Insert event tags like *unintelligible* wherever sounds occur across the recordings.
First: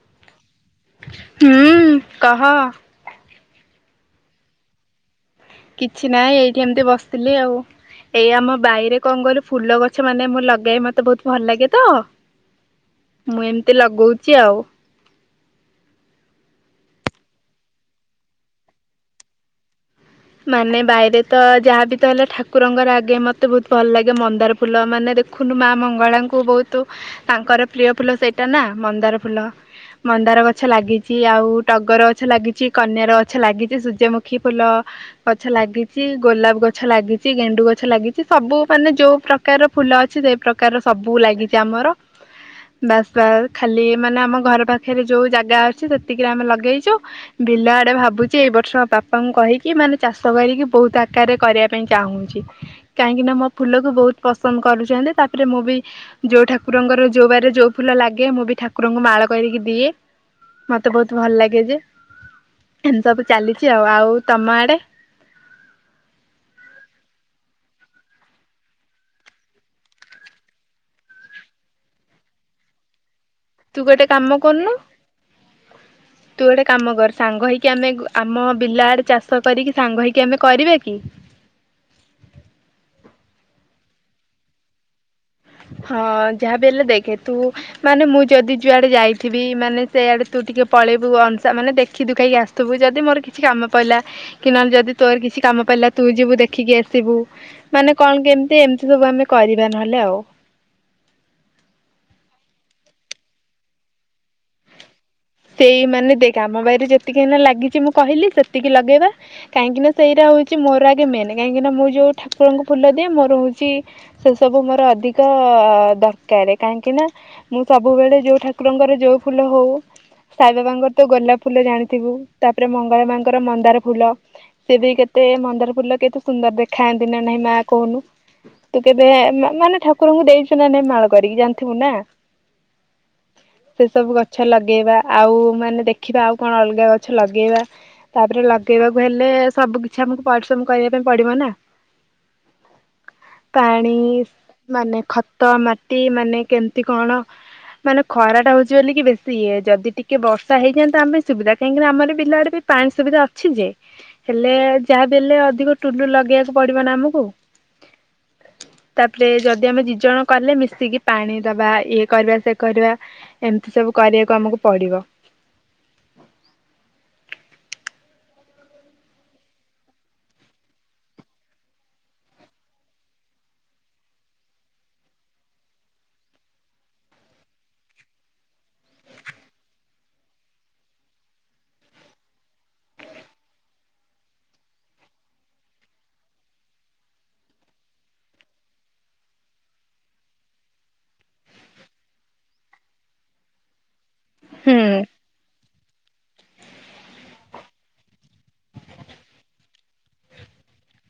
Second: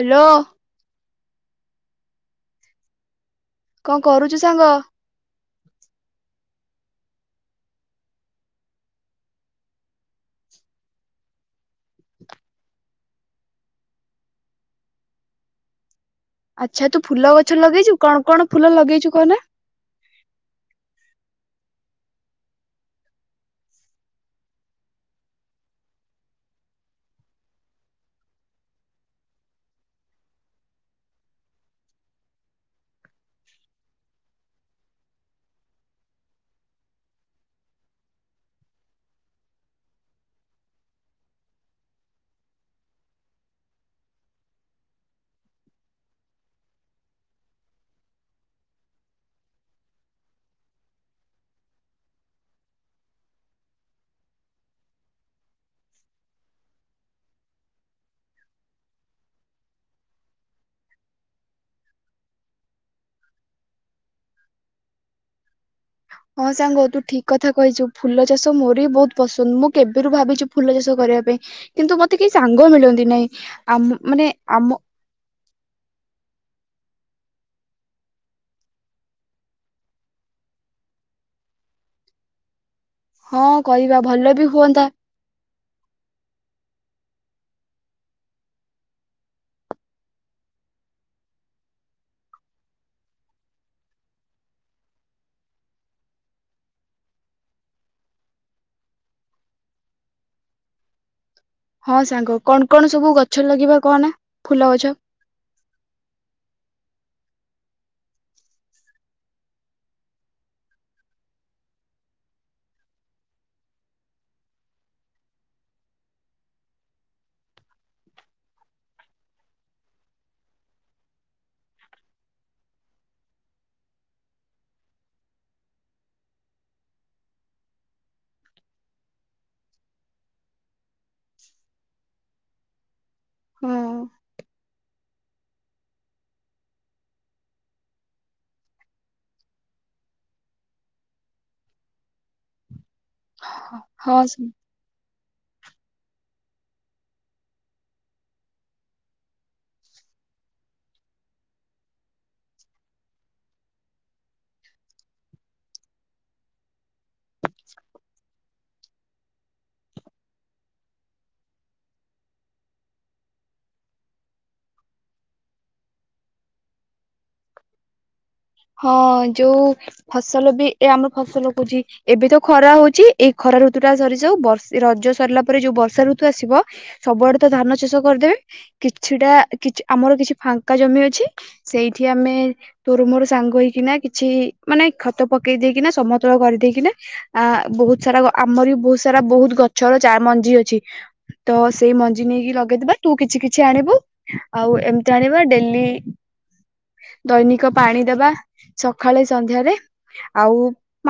Hello. ହୁଁ କହ। କଣ କରୁଛୁ ସାଙ୍ଗ? କିଛି ନାଇ ଏଇଠି ଏମିତି ବସିଥିଲି ଆଉ। ଏଇ ଆମ ବାଇରେ କଣ କହିଲୁ ଫୁଲ ଗଛ ମାନେ ମୁଁ ଲଗାଏ ମତେ ବହୁତ୍ ଭଲ୍ ଲାଗେ ତ। ମୁଁ ଏମିତି ଲଗଉଚି ଆଉ। ଆଚ୍ଛା ତୁ ଫୁଲ ଗଛ ଲଗେଇଚୁ କଣ କଣ ଫୁଲ ଲଗେଇଚୁ କହନା? ମାନେ ବାଇରେ ତ ଯାହା ବି ତ ହେଲେ ଠାକୁରଙ୍କର ଆଗେ ମତେ ବହୁତ୍ ଭଲ୍ ଲାଗେ ମନ୍ଦାର ଫୁଲ ମାନେ ଦେଖୁନୁ ମା ମଙ୍ଗଳାଙ୍କୁ ବହୁତୁ। ତାଙ୍କର ପ୍ରିୟ ଫୁଲ ସେଇଟା ନା ମନ୍ଦାର ଫୁଲ। ମନ୍ଦାର ଗଛ ଲାଗିଚି ଆଉ ଟଗର ଗଛ ଲାଗିଚି କନିଅର ଗଛ ଲାଗିଛି ସୂର୍ଯ୍ୟମୁଖୀ ଫୁଲ। ଗଛ ଲାଗିଚି ଗୋଲାପ ଗଛ ଲାଗିଚି ଗେଣ୍ଡୁ ଗଛ ଲାଗିଚି ସବୁ ମାନେ ଯୋଉ ପ୍ର କାର ଫୁଲ ଅଛି ସେଇ ପ୍ରକାର୍ ର ସବୁ ଲାଗିଚି ଆମର। ବାସ୍ ବା ଖାଲି ମାନେ ଆମ ଘର ପାଖେରେ ଯୋଉ ଜାଗା ଅଛି ସେତିକିରେ ଆମେ ଲଗେଇଚୁ। ବିଲ ଆଡ଼େ ଭାବୁଛି ଏଇ ବର୍ଷ ପାପାଙ୍କୁ କହି କି ମାନେ ଚାଷ କରିକି ବହୁତ ଆକାରେ କରିବା ପାଇଁ ଚାହୁଁଚି। କାହିଁକି ନା ମୋ ଫୁଲକୁ ବହୁତ ପସନ୍ଦ କରୁଛନ୍ତି ତାପରେ ମୁଁ ବି। ଯୋଉ ଠାକୁରଙ୍କର ଯୋଉ ବାରେ ଯୋଉ ଫୁଲ ଲାଗେ ମୁଁ ବି ଠାକୁରଙ୍କୁ ମାଳ କରିକି ଦିଏ। ମତେ ବହୁତ ଭଲ ଲାଗେ ଯେ ଏମିତି ସବୁ ଚାଲିଛି ଆଉ ଆଉ ତମ ଆଡେ। ହଁ ସାଙ୍ଗ ତୁ ଠିକ କଥା କହିଛୁ ଫୁଲ ଚାଷ ମୋରି ବି ବହୁତ ପସନ୍ଦ ମୁଁ କେବେରୁ ଭାବିଚୁ ଫୁଲ ଚାଷ କରିବା ପାଇଁ କିନ୍ତୁ ମତେ କେହି ସାଙ୍ଗ ମିଳନ୍ତି ନାଇଁ ତୁ ଆମ ଗୋଟେ ମାନେ କାମ କରୁନୁ ଆମ। *inaudible* ତୁ ଗୋଟେ କାମ କର ସାଙ୍ଗ ହେଇକି ଆମେ ଗ ଆମ ବିଲ ଆଡ଼େ ଚାଷ କରିକି ସାଙ୍ଗ ହେଇକି ଆମେ କରିବା କି? ହଁ କରିବା ଭଲ ବି ହୁଅନ୍ତା। ହଁ ଯାହାବି ହେଲେ ଦେଖେ ତୁ ମାନେ ମୁଁ ଯଦି ଯୁଆଡେ ଯାଇଥିବି ମାନେ ସେଆଡ଼େ ତୁ ଟିକେ ପଳେଇବୁ ଅନ୍ସା ମାନେ ଦେଖି ଦୁଖାକି ଆ ତୁ ବି ଯଦି ମୋର୍ କିଛି କାମ ପଇଲା କି ନହେଲ୍ ଯଦି ତୋର୍ କିଛି କାମ ପାଇଲା ତୁ ଯିବୁ ଦେଖିକି ଆସିବୁ। ମାନେ କଣ କି ଏମିତି ଏମ୍ତି ସବୁ ଆମେ କରିବା ନହେଲେ ଆଉ। ହଁ ସାଙ୍ଗ କଣ୍ କଣ ସବୁ ଗଛ ଲଗେଇିବା କହନା ଫୁଲ ଗଛ? ସେଇ ମାନେ ଦେଖ ଆମ ବାରିରେ ଯେତିକି ଏଇନେ ଲାଗିଚି ମୁଁ କହିଲି ସେତିକି ଲଗେଇବା। କାହିଁକିନା ସେଇରା ହଉଛି ମୋର୍ ଆଗେ ମେନ୍। କାହିଁକିନା ମୁଁ ଯୋଉ ଠାକୁରଙ୍କୁ ଫୁଲ ଦିଏ ମୋର ହଉଚି ସେ ସବୁ ମୋର ଅଧିକ ଦରକାରେ। କାହିଁକିନା ମୁଁ ସବୁବେଳେ ଯୋଉ ଠାକୁରଙ୍କର ଯୋଉ ଫୁଲ ହଉ ସାଇବାବାଙ୍କର୍ ତ ଗୋଲାପ ଫୁଲ ଜାଣିଥିବୁ, ତାପରେ ମଙ୍ଗଳା ମାଁ ଙ୍କର ମନ୍ଦାର ଫୁଲ। ସେ ବି କେତେ ମନ୍ଦାର ଫୁଲ କେତେ ସୁନ୍ଦର୍ ଦେଖାଯାନ୍ତି ନା ନାଇଁ ମା କହୁନୁ। ତୁ କେବେ ମାନେ ଠାକୁରଙ୍କୁ ଦେଇଚୁ ନା ନାଇଁ ମାଳ କରିକି ଜାଣିଥିବୁ ନା। *inaudible* ସେସବୁ ଗଛ ଲଗେଇବା। ଆଉ ମାନେ ଦେଖିବା ଆଉ କଣ ଅଲଗା ଗଛ ଲଗେଇବା। ତାପରେ ଲଗେଇବାକୁ ହେଲେ ସବୁ କିଛି ଆମକୁ ପରିଶ୍ରମ୍ କରିବାକୁ ପଡ଼ିବ ନା। *inaudible* ପାଣି ହଁ ମାନେ ଖତ, ମାଟି ମାନେ କେମତି କଣ। ମାନେ ଖରା ଟା ହଉଛି ବୋଲିକିି ବେଶୀ ଇଏ। ଯଦି ଟିକେ ବର୍ଷା ହେଇଯାନ୍ତା ଆମେ ସୁବିଧା। କାହିଁକିନା ଆମର ବିଲ ଆଡ଼େ ବି ପାଣି ସୁବିଧା ଅଛି ଯେ। ହେଲେ ଯାହା ବି ହେଲେ ଅଧିକ ଟୁଲୁ ଲଗେଇବାକୁ ପଡ଼ିବ ନା ଆମକୁ। *inaudible* ତାପରେ ଯଦି ଆମେ ଦିଜଣ କଲେ ମିଶିକି ପାଣି ଦବା ଇଏ କରିବା ସେ କରିବା। ଏମତି ସବୁ କରିବାକୁ ଆମକୁ ପଡ଼ିବ। ହଁ ଯୋଉ ଫସଲ ବି ଏ ଆମ ଫସଲ କହୁଚି ଏବେ ତୋ ଖରା ହଉଚି ଏଇ ଖରା ଋତୁ ଟା ସରି ଯାଉ ବର୍ ଏ ରଜ ସରିଲା ପରେ ଯୋଉ ବର୍ଷା ଋତୁ ଆସିବ ସବୁଆଡ଼େ ତ ଧାନ ଚାଷ କରିଦେବେ। କିଛିଟା କିଛ୍ ଆମର କିଛି ଫାଙ୍କା ଜମି ଅଛି ସେଇଠି ଆମେ ତୋର୍ ମୋର ସାଙ୍ଗ ହେଇକିନା କିଛି ମାନେ ଖତ ପକେଇ ଦେଇକିନା ସମତଳ କରିଦେଇକିନା ଆ ବୋହୁତ୍ ସାରା ଆମରି ବି ବୋହୁତ୍ ସାରା ବୋହୁତ୍ ଗଛର ଚା ମଞ୍ଜି ଅଛି। ତ ସେଇ ମଞ୍ଜି ନେଇକି ଲଗେଇ ଦବା। ତୁ କିଛି କିଛି ଆଣିବୁ। ଆଉ ହୁଁ ଏମତି ଆଣିବା। ଡେଲି ଦୈନିକ ପାଣି ଦେବା ସକାଳେ ସନ୍ଧ୍ୟାରେ। ଆଉ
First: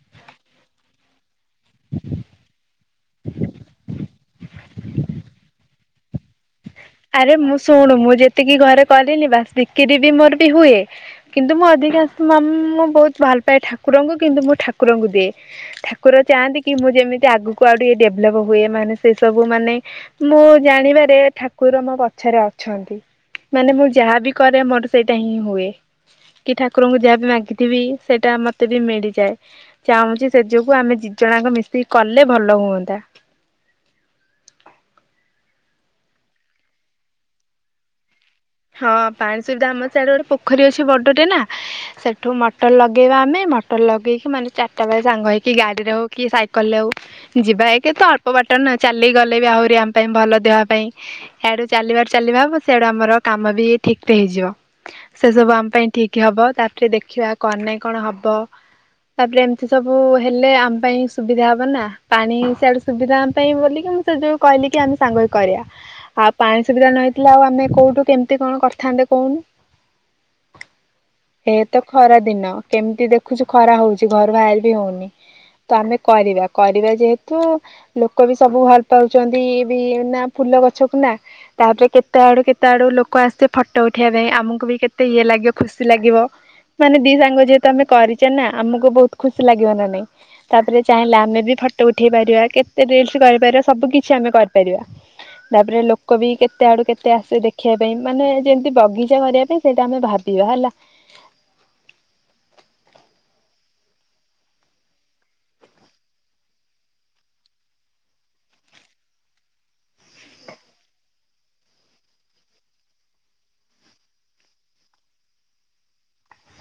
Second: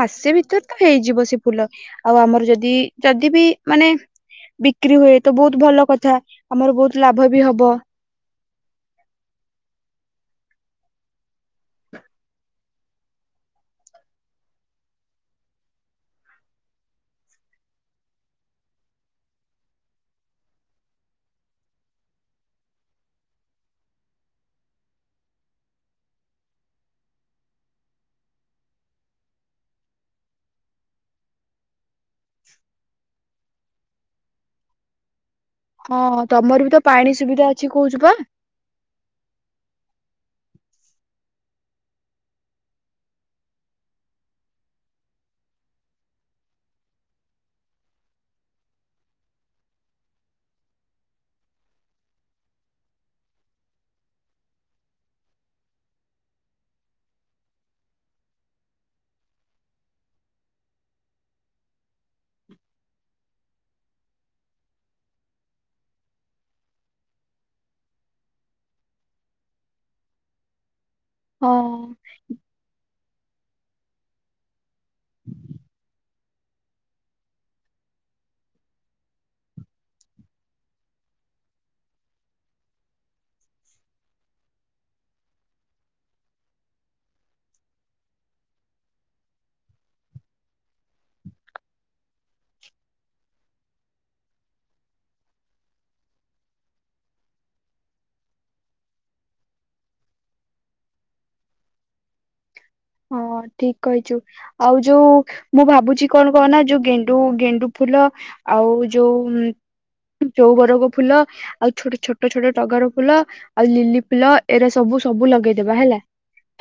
ମାସେ ଭିତରେ ତ ହେଇଯିବ। ସେ ଫୁଲ। ଆଉ ଆମର ଯଦି ଯଦି ବି ମାନେ ବିକ୍ରି ହୁଏ ତ ବୋହୁତ୍ ଭଲ କଥା। ଆମର ବହୁତ୍ ଆରେ ମୁଁ ଶୁଣୁ ମୁଁ ଯେତିକି ଘରେ କରିନି ବାସ୍ ବିକିରି ବି ମୋର୍ ବି ହୁଏ। କିନ୍ତୁ ମୁଁ ଅଧିକାଂଶ ମାମ୍ ମୁଁ ବୋହୁତ୍ ଭଲ ପାଏ ଠାକୁରଙ୍କୁ କିନ୍ତୁ ମୁଁ ଠାକୁରଙ୍କୁ ଦିଏ। ଠାକୁର ଚାହାନ୍ତି କି ମୁଁ ଯେମିତି ଆଗକୁ ଆଉ ଟିକେ ଡେଭ୍ଲପ୍ ହୁଏ ମାନେ ସେ ସବୁ ମାନେ ମୁଁ ଜାଣିବାରେ ଠାକ ଠାକୁର ମୋ ପଛରେ ଅଛନ୍ତି। ମାନେ ମୁଁ ଯାହାବି କରେ ମୋର୍ ସେଇଟା ହିଁ ହୁଏ। କି ଠାକୁରଙ୍କୁ ଯାହା ବି ମାଗିଥିବି ସେଇଟା ମତେ ବି ମିଳିଯାଏ। ଚାହୁଁଚି ସେଇ ଯୋଗୁ ଆମେ ଦି ଜଣ ଯାଙ୍କ ମିଶିକି କଲେ ଭଲ ହୁଅନ୍ତା। ହଁ ତମରି ବି ତ ପାଣି ସୁବିଧା ଅଛି କୋହୁଚୁ ପା? ହଁ ପାଣି ସୁବିଧା ଆମ ସେଆଡ଼େ ଗୋଡ଼େ ପୋଖରୀ ଅଛି ବଡଟେ ନା। ସେଠୁ ମଟର୍ ଲଗେଇବା ଆମେ ମଟର୍ ଲଗେଇକି ମାନେ ଚାରିଟା ବେଳେ ସାଙ୍ଗ ହେଇକି ଗାଡ଼ିରେ ହଉ କି ସାଇକେଲ ରେ ହଉ ଯିବା ଏକେ ରେ ତ ଅଳ୍ପ ବାଟ ନା ଚାଲିକି ଗଲେ ବି ଆହୁରି ଆମ୍ ପାଇଁ ଭଲ ଦେହ ପାଇଁ। ଇଆଡୁ ଚାଲିବାରୁ ଚାଲିବା ହବ ସେଆଡୁ ଆମର କାମ ବି ଠିକ୍ ରେ ହେଇଯିବ। ସେ ସବୁ ଆମ୍ ପାଇଁ ଠିକ୍ ହବ ତାପରେ ଦେଖିବା କଣ ନାଇଁ କଣ ହବ। ତାପରେ ଏମିତି ସବୁ ହେଲେ ଆମ ପାଇଁ ସୁବିଧା ହବ ନା। ପାଣି ସିଆଡୁ ସୁବିଧା ଆମ ପାଇଁ ବୋଲି ତ ଯୋଉ କହିଲି କି ଆମେ ସାଙ୍ଗ ହେଇକି କରିବା। ଆଉ ପାଣି ସୁବିଧା ନହେଇଥିଲେ ଆଉ ଆମେ କୋଉଠୁ କେମିତି କଣ କରିଥାନ୍ତେ କହୁନୁ? ଏ ତ ହଁ ଖରା ଦିନ କେମିତି ଦେଖୁଛୁ ଖରା ହଉଛି ଘରୁ ବାହାରି ତାହା ବି ହୋଉନି ତ ଆମେ କରିବା କରିବା ଯେହେତୁ ଲୋକ ବି ସବୁ ଭଲ ପାଉଚନ୍ତି ଏଇବି ନା ଫୁଲ ଗଛକୁ ନା? ତାପରେ କେତେ ଆଡୁ କେତେ ଆଡୁ ଲୋକ ଲୋକ ଆସିବେ ଫଟୋ ଉଠେଇବା ପାଇଁ ଆମକୁ ବି କେତେ ଇଏ ଲାଗିବ ଖୁସି ଲାଗିବ। ମାନେ ଦି ସାଙ୍ଗ ଯେହେତୁ ଆମେ କରିଚେ ନା ଆମକୁ ବୋହୁତ୍ ଖୁସି ଲାଗିବ ନା ନାଇଁ? ତାପରେ ଚାହିଁଲେ ଆମେ ବି ଫଟୋ ଉଠେଇ ପାରିବା କେତେ ରିଲସ୍ କରିପାରିବା ସବୁ କିଛି ଆମେ କରିପାରିବା। ତାପରେ ଲୋକ ବି କେତେ ଆଡୁ କେତେ ଆସିବେ ଦେଖି ଦେଖିବା ପାଇଁ ମାନେ ଯେମିତି ବଗିଚା କରିବା ପାଇଁ ସେଇଟା ଆମେ ଭାବିବା ହେଲା। ହଁ ଠିକ୍ କହିଚୁ। ଆଉ ଯୋଉ ମୁଁ ଭାବୁଛି କଣ କହ ନା ଯୋଉ ଗେଣ୍ଡୁ ଗେଣ୍ଡୁ ଫୁଲ ଆଉ ଯୋଉ ଚୋଉବରକ ଫୁଲ। ଆଉ ଛୋଟ ଛୋଟ ଛୋଟ ଟଗର ଫୁଲ ଆଉ ଲିଲି ଫୁଲ ଏରା ସବୁ ସବୁ ଲଗେଇଦବା ହେଲା।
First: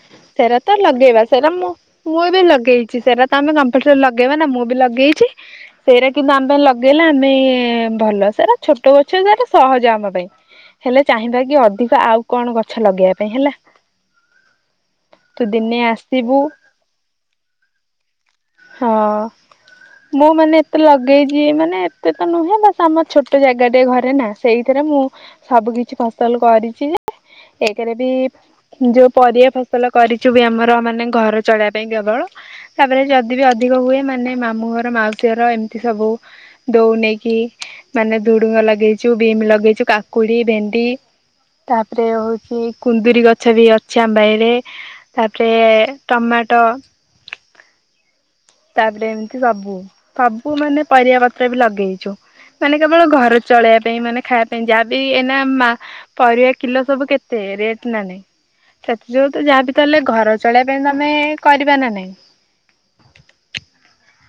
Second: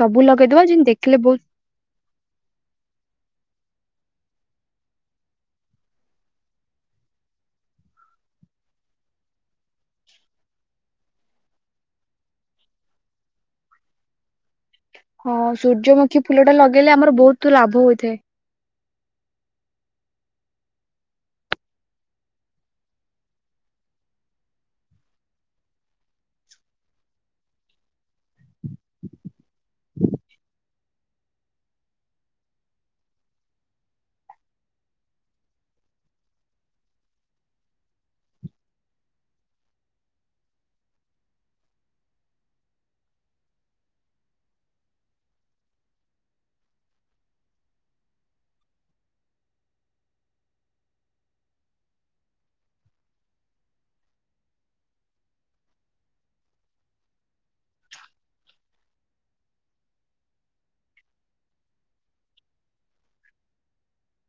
ସବୁ ସେରା ଲଗେଇଦବା ତ ଯେମିତି ଦେଖିଲେ ଲଗେଇବା ବହୁତ ସେରା ମୁଁ ପୁଅ ବି ଲଗେଇଚି ସେରା ତ ଆମେ କମ୍ପଲ୍ ସରି ଲଗେଇବା ନା ମୁଁ ବି ଲଗେଇଛି। ସେଇରା କିନ୍ତୁ ଆମେ ଲଗେଇଲେ ଆମେ ଭଲ ସେରା ଛୋଟ ଗଛ ସେରା ସହଜ ଆମ ପାଇଁ। ହେଲେ ଚାହିଁବା କି ଅଧିକ ଆଉ କଣ ଗଛ ଲଗେଇବା ପାଇଁ ହେଲା। ହଁ ତୁ ଦିନେ ସୂର୍ଯ୍ୟମୁଖୀ ଆସିବୁ ଫୁଲ ଟା ଲଗେଇଲେ ଆମର୍ ବୋହୁତ୍ ଲାଭ ହୋଇଥାଏ। ହଁ। ମୁଁ ମାନେ ଏତେ ଲଗେଇଚି ମାନେ ଏତେ ତ ନୁହେଁ ବାସ୍ ଆମର୍ ଛୋଟ ଜାଗା ଟେ ଘରେ ନା? ସେଇଥିରେ ମୁଁ ସବୁ କିଛି ଫସଲ୍ କରିଚି ଯେ ଏକେ ରେ ବି ଯୋଉ ପରିବା ଫ ଫସଲ କରିଚୁ ବି ଆମର ମାନେ ଘର ଚଳେଇବା ପାଇଁ କେବଳ ତାପରେ ଯଦି ବି ଅଧିକ ହୁଏ ମାନେ ମାମୁଁ ଘର ମାଉସୀ ଘର ଏମିତି ସବୁ ଦୋଉ ନେଇେକି ମାନେ ଧୁଡୁଙ୍ଗ ଲଗେଇଚୁ, ବିମ୍ ଲଗେଇଚୁ, କାକୁଡ଼ି, ଭେଣ୍ଡି। ତାପରେ ହୋଉଚି କୁନ୍ଦୁରି ଗଛ ବି ଅଛି ଆମ ବାଇରେ। ତାପରେ ଟମାଟ ତାପରେ ଏମିତି ସବୁ ସବୁ ମାନେ ପରିବା ପତ୍ର ବି ଲଗେଇଚୁ। ମାନେ କେବଳ ଘର ଚଳେଇବା ପାଇଁ ମାନେ ଖାଇବା ପାଇଁ ଯାହାବି ଏଇନା ମା ପରିବା କିଲ ସବୁ କେତେ ରେଟ୍ ନା ନାହିଁ? ସେଥିଯୋଗୁ ତ ଯାହାବି ତାହଲେ ଘର ଚଳେଇବା ପାଇଁ ତମେ କରିବା ନା ନାହିଁ? *inaudible*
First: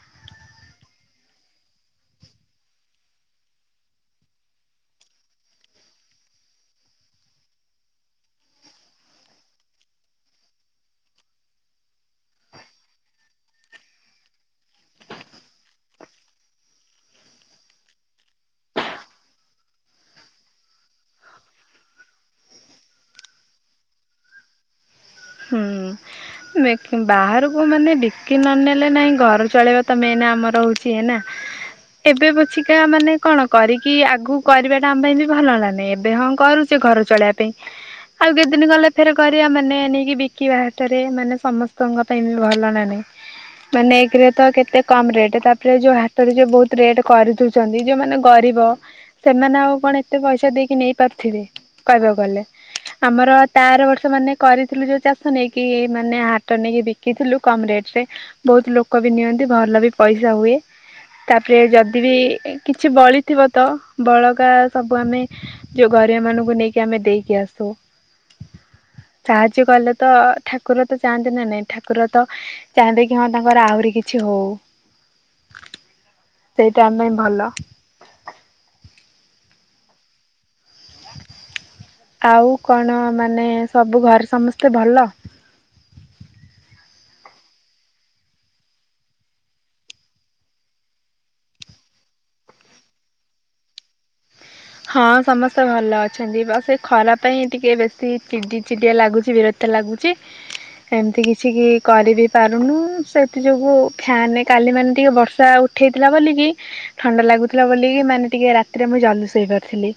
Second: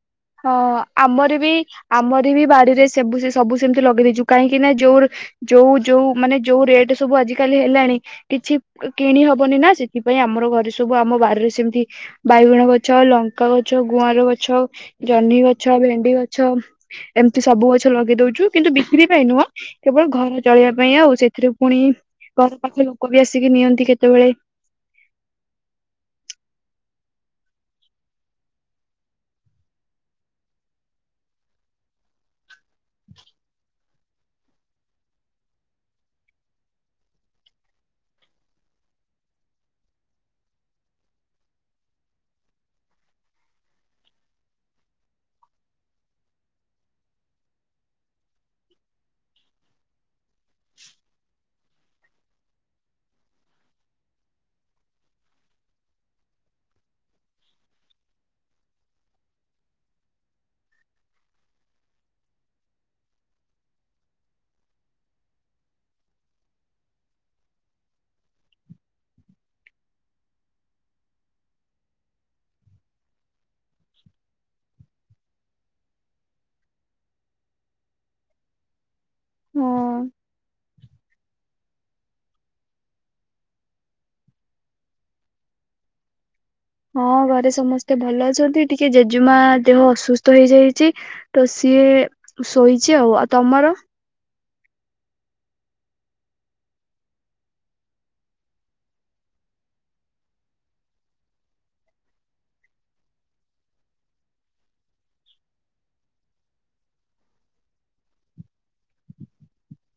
ହଁ ଆମର ବି ଆମର ବି ବାଡିରେ ସେବୁ ସବୁ ସେମିତି ଲଗେଇ ଦେଇଛୁ କାହିଁକିନା ଯୋଉ ଯୋଉ ଯୋଉ ମାନେ ଯୋଉ ରେଟ ସବୁ ଆଜିିକାଲି ହେଲାଣି। କିଛି କିଣି ହବନି ନା ସେଥିପାଇଁ ଆମର ଘରେ ସବୁ ଆମ ବାରରେ ସେମିତି ବାଇଗଣ ଗଛ, ଲଙ୍କା ଗଛ, ଗୁଆର ଗଛ, ଜହ୍ନି ଗଛ, ଭେଣ୍ଡି ଗଛ। ଏମିତି ସବୁ ଗଛ ଲଗେଇ ଦଉଛୁ କିନ୍ତୁ ବିକ୍ରି ପାଇଁ ନୁହଁ। କେବଳ ଘର ଚଳିବା ପାଇଁ ଆଉ ସେଥିରୁ ପୁଣି ଘର ପାଖ ଲୋକ ବି ଆସିକି ନିଅନ୍ତି କେତେବେଳେ। ହୁଁ। ମେ ବାହାରକୁ ମାନେ ବିକି ନନେଲେ ନାହିଁ ଘର ଚଳେଇବା ତ ମେନ୍ ଆମର ହେଉଛି ହେନା। ଏବେ ପଛିିକା ମାନେ କଣ କରି କି ଆଗକୁ କରିବାଟା ଆମ ପାଇଁ ବି ଭଲ ନା ନାଇଁ? ଏବେ ହଁ କରୁଛେ ଘର ଚଳେଇବା ପାଇଁ। ଆଉ କେତେଦିନ ଗଲେ ଫେର କରିବା ମାନେ ନେଇ ବିକିବା ହାଟରେ ମାନେ ସମସ୍ତଙ୍କ ପାଇଁ ବି ଭଲ ନା ନାଇ? ମାନେ ଏକରେ ତ କେତେ କମ ରେଟ୍ ତାପରେ ଯୋଉ ହାତରେ ଯୋଉ ବହୁତ ରେଟ କରିୁଛିଦୋଉ ଯୋଉମାନେ ଗରିବ ସେମାନେ ଆଉ କଣ ଏତେ ପଇସା ଦେଇକି ନେଇ ପାରୁଥିବେ? କହିବାକୁ ଗଲେ ଆମର ତାର ବର୍ଷ ମାନେ କରିଥିଲୁ ଯୋଉ ଚାଷ ନେଇକି ମାନେ ହାଟ ନେଇକି ବିକିଥିଲୁ କମ ରେଟ ରେ। ବହୁତ ଲୋକ ବି ନିଅନ୍ତି ଭଲ ବି ପଇସା ହୁଏ। ତାପରେ ଯଦି ବିି କିଛି ବଳିଥିବ ତ ବଳକା ସବୁ ଆମେ ଯୋଉ ଗରିବ ମାନଙ୍କୁ ନେଇକି ଆମେ ଦେଇକି ଆସୁ ସାହାଯ୍ୟ କଲେ ତ ଠାକୁର ତ ଚାହାନ୍ତି ନା ନାଇଁ ଠାକୁର ତ ଚାହାନ୍ତି କି ହଁ ତାଙ୍କର ଆହୁରି କିଛି ହୋଉ। *inaudible* ସେଇଟା ଆମ ପାଇଁ ଭଲ। ହୁଁ। ଆଉ କଣ ମାନେ ସବୁ ଘରେ ସମସ୍ତେ ଭଲ। ହଁ ଘରେ ସମସ୍ତେ ଭଲ ଅଛନ୍ତି ଟିକେ ଜେଜେମା ଦେହ ଅସୁସ୍ଥ ହେଇଯାଇଚି। ତ ସିଏ ଶୋଇଛି ଆଉ ଆଉ ତମର? ହଁ ସମସ୍ତେ ଭଲ ଅଛନ୍ତି ବାସ୍ ଏଇ ଖରା ପାଇଁ ଟିକେ ବେଶୀ ଚିଡି ଚିଡିଆ ଲାଗୁଚି ବିର କ୍ତିଆ ଲାଗୁଛି। ଏମିତି କିଛି କି କରିିବି ପାରୁନୁ ସେଥି ଯୋଗୁ ଫ୍ୟାନେ କାଲି ମାନେ ଟିକେ ବର୍ଷା ଉ ଠେଇଥିଲା ବୋଲିକି ଥଣ୍ଡା ଲାଗୁଥୁଲା ବୋଲିକି ମାନେ ଟିକେ ରାତିରେ ମୁଁ ଜଲ୍ଦୀ ସୋଇ ପା ଥିଲି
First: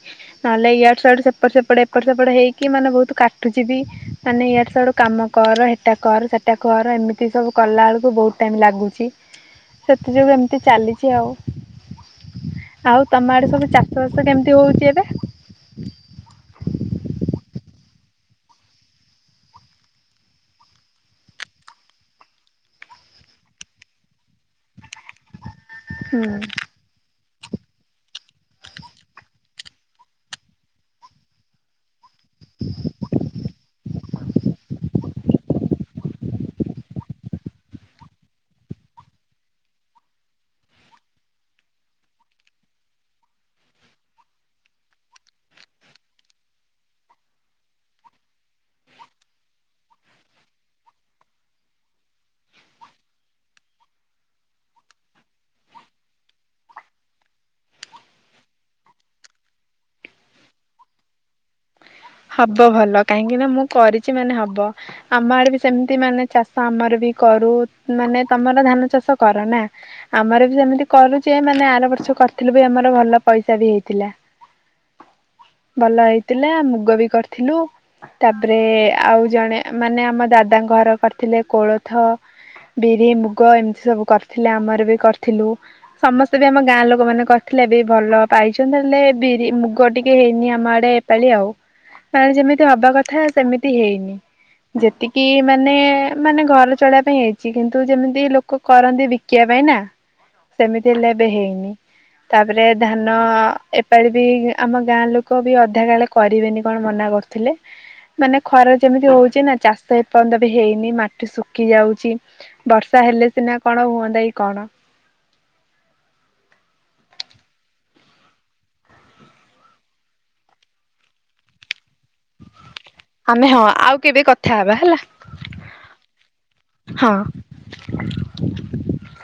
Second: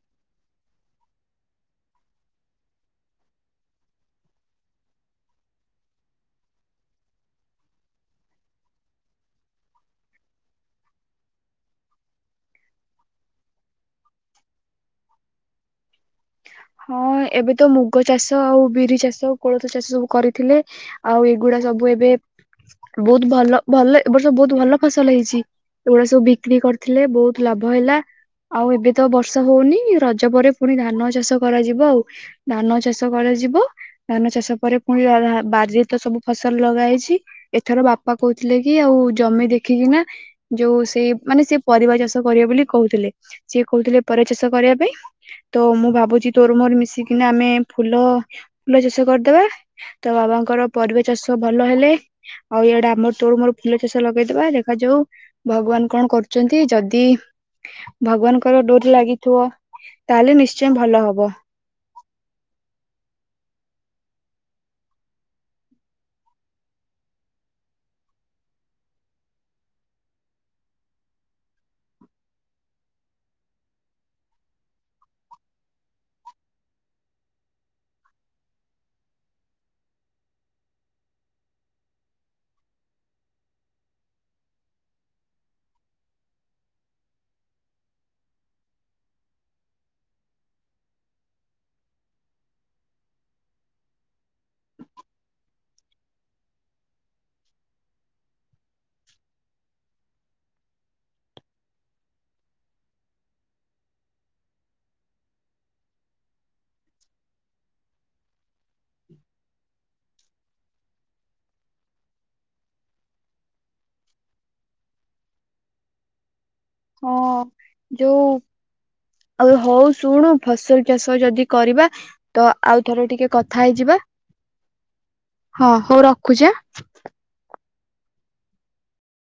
ନହେଲେ ଇଆଡୁ ସୁଆଡୁ ସେପଟ ସେପଟ ଏପଟ ସେପଟ ହେଇକି ମାନେ ବୋହୁତ କାଟୁଛିବି ମାନେ ୟାଡୁ ସିୟାଡୁ କାମ କର ହେଟା କର ସେଟା କର ଏମିତି ସବୁ କଲା ଆଳୁକୁ ବୋହୁତ ଟାଇମ ଲାଗୁଛି। ସେଥି ଯୋଗୁ ଏମିତି ଚାଲିଛି ଆଉ ଆଉ ତମ ଆଡେ ସବୁ ଚାଷ ବାସ କେମ୍ ତି ହୋଉଚି ଏବେ। ହଁ ଏବେ ତ ମୁଗ ଚାଷ ଆଉ ବିରି ଚାଷ ଆଉ କୋଳୋଥୋ ଚାଷ ସବୁ କରିଥିଲେ। ଆଉ ଏଗୁଡା ସବୁ ଏବେ ବୋହୁତ ଭଲ ଭଲ ଏ ବର୍ଷ ସବୁ ବୋହୁତ ଭଲ ଫସଲ ହେଇଛି। ଏଗୁଡା ସବୁ ହୁଁ ବିକ୍ରି କରି ଥିଲେ ବୋହୁତ ଲାଭ ହେଲା ଆଉ ଏବେ ତ ବର୍ଷା ହୋଉନି ରଜ ପରେ ଫୁଣି ଧାନ ଚାଷ କରାଯିବ ଆଉ ଧାନ ଚାଷ କରାଯିବ ଧାନ ଚାଷ ପରେ ପୁଣି *unintelligible* ବାରି ତ ସବୁ ଫସଲ ଲଗା ହେଇଛି ଏଥର ବାପା କୋହୁଥିଲେ କି ଆଉ ଜମି ଦେଖିକିନା ଯୋଉ ସେଇ ମାନେ ସେ ପରିବା ଚାଷ କରିବା ବୋଲି କୋହୁଥିଲେ ସିଏ କୋହୁଥୁଲେ ପରିବା ଚାଷ କରିବା ପାଇଁ। ତ ମୁଁ ଭାବୁଛି ତୋରୋ ମୋରୋ ମିଶିକିନା ଆମେ ଫୁଲ ଫୁଲ ଚାଷ କରିଦବା। ତ ବାବାଙ୍କର ପରିବା ଚାଷ ଭଲ ହେଲେ। ଆଉ ଇଆଡେ ଆମର ତୋରୋ ମୋରୋ ଫୁଲ ଚାଷ ଲଗେଇଦବା ଦେଖାଯାଉ ଭଗବାନ କଣ କରୁଚନ୍ତି ଯଦି ଭଗବାନଙ୍କର ଡୋରି ଲାଗିଥିବ ତାହେଲେ ନିଶ୍ଚୟ ଭଲ ହବ। ହବ ଭଲ କାହିଁକି ନା ମୁଁ କରିଚି ମାନେ ହବ। ଆମ ଆଡେ ବି ସେମିତି ମାନେ ଚାଷ ଆମର ବି କରୁ ମାନେ ତମର ଧାନ ଚାଷ କର ନା? ଆମର ବି ସେମିତି କରୁଚୁ ଯେ ମାନେ ଆର ବର୍ଷ କରିଥିଲୁ ବି ଆମର ଭଲ ପଇସା ବି ହେଇଥିଲା। *inaudible* ଭଲ ହେଇଥିଲା ମୁଗ ବି କରିଥିଲୁ। ତାପରେ ଆଉ ଜଣେ ମାନେ ଆମ ଦାଦାଙ୍କ ଘର କରିଥିଲେ କୋଳୋଥ। ବିରି ମୁଗ ଏମିତି ସବୁ କରିଥିଲେ ଆମର ବି କରିଥିଲୁ। ସମସ୍ତେ ବି ଆମ ଗାଁ ଲୋକୋ ମାନେ କରିଥିଲେ ବି ଭଲ ପାଇଛନ୍ତି ହେଲେ ବିରି ମୁଗ ଟିକେ ହେଇନି ଆମ ଆଡ଼େ ଏ ପାଳି ଆଉ ୟାଡେ ଯେମିତି ହବା କଥା ସେମିତି ହେଇନି। ଯେତିକି ମାନେ ମାନେ ଘର ଚଳେଇବା ପାଇଁ ହେଇଚି କିନ୍ତୁ ଯେମିତି ଲୋକୋ କରନ୍ତି ବି କିବା ପାଇଁ ନା ସେମିତି ହେଲେ ଏବେ ହେଇନି। ତାପରେ ଧାନ ଏପାଳି ବି ଆମ ଗାଁ ଲୋକୋ ବି ଅଧା କାଳେ କରି ବେନି କଣ ମନା କରୁଥୁଲେ। ମାନେ ଖରା ଯେମିତି ହୋଉଚି ନା ଚାଷ ଏପନ୍ତ ବି ହେଇନି ମାଟି ଶୁକି ଯାଉଚି। ବର୍ଷା ହେଲେ ସିନା କଣ ହୁଅନ୍ତା କି କଣ। ହଁ ଯୋଉ ଆଉ ହୋଉ ଶୁଣୁ ଫସଲ ଚାଷ ଯଦି କରିବା। ତ ଆଉ ଥରେ ଟିକେ ଆମେ କଥା ହଁ ଆଉ ହେଇଯିବା କେବେ କଥା ହବା ହେଲା ହଁ ହୋଉ ରଖୁଚି ଆଁ। ହଁ।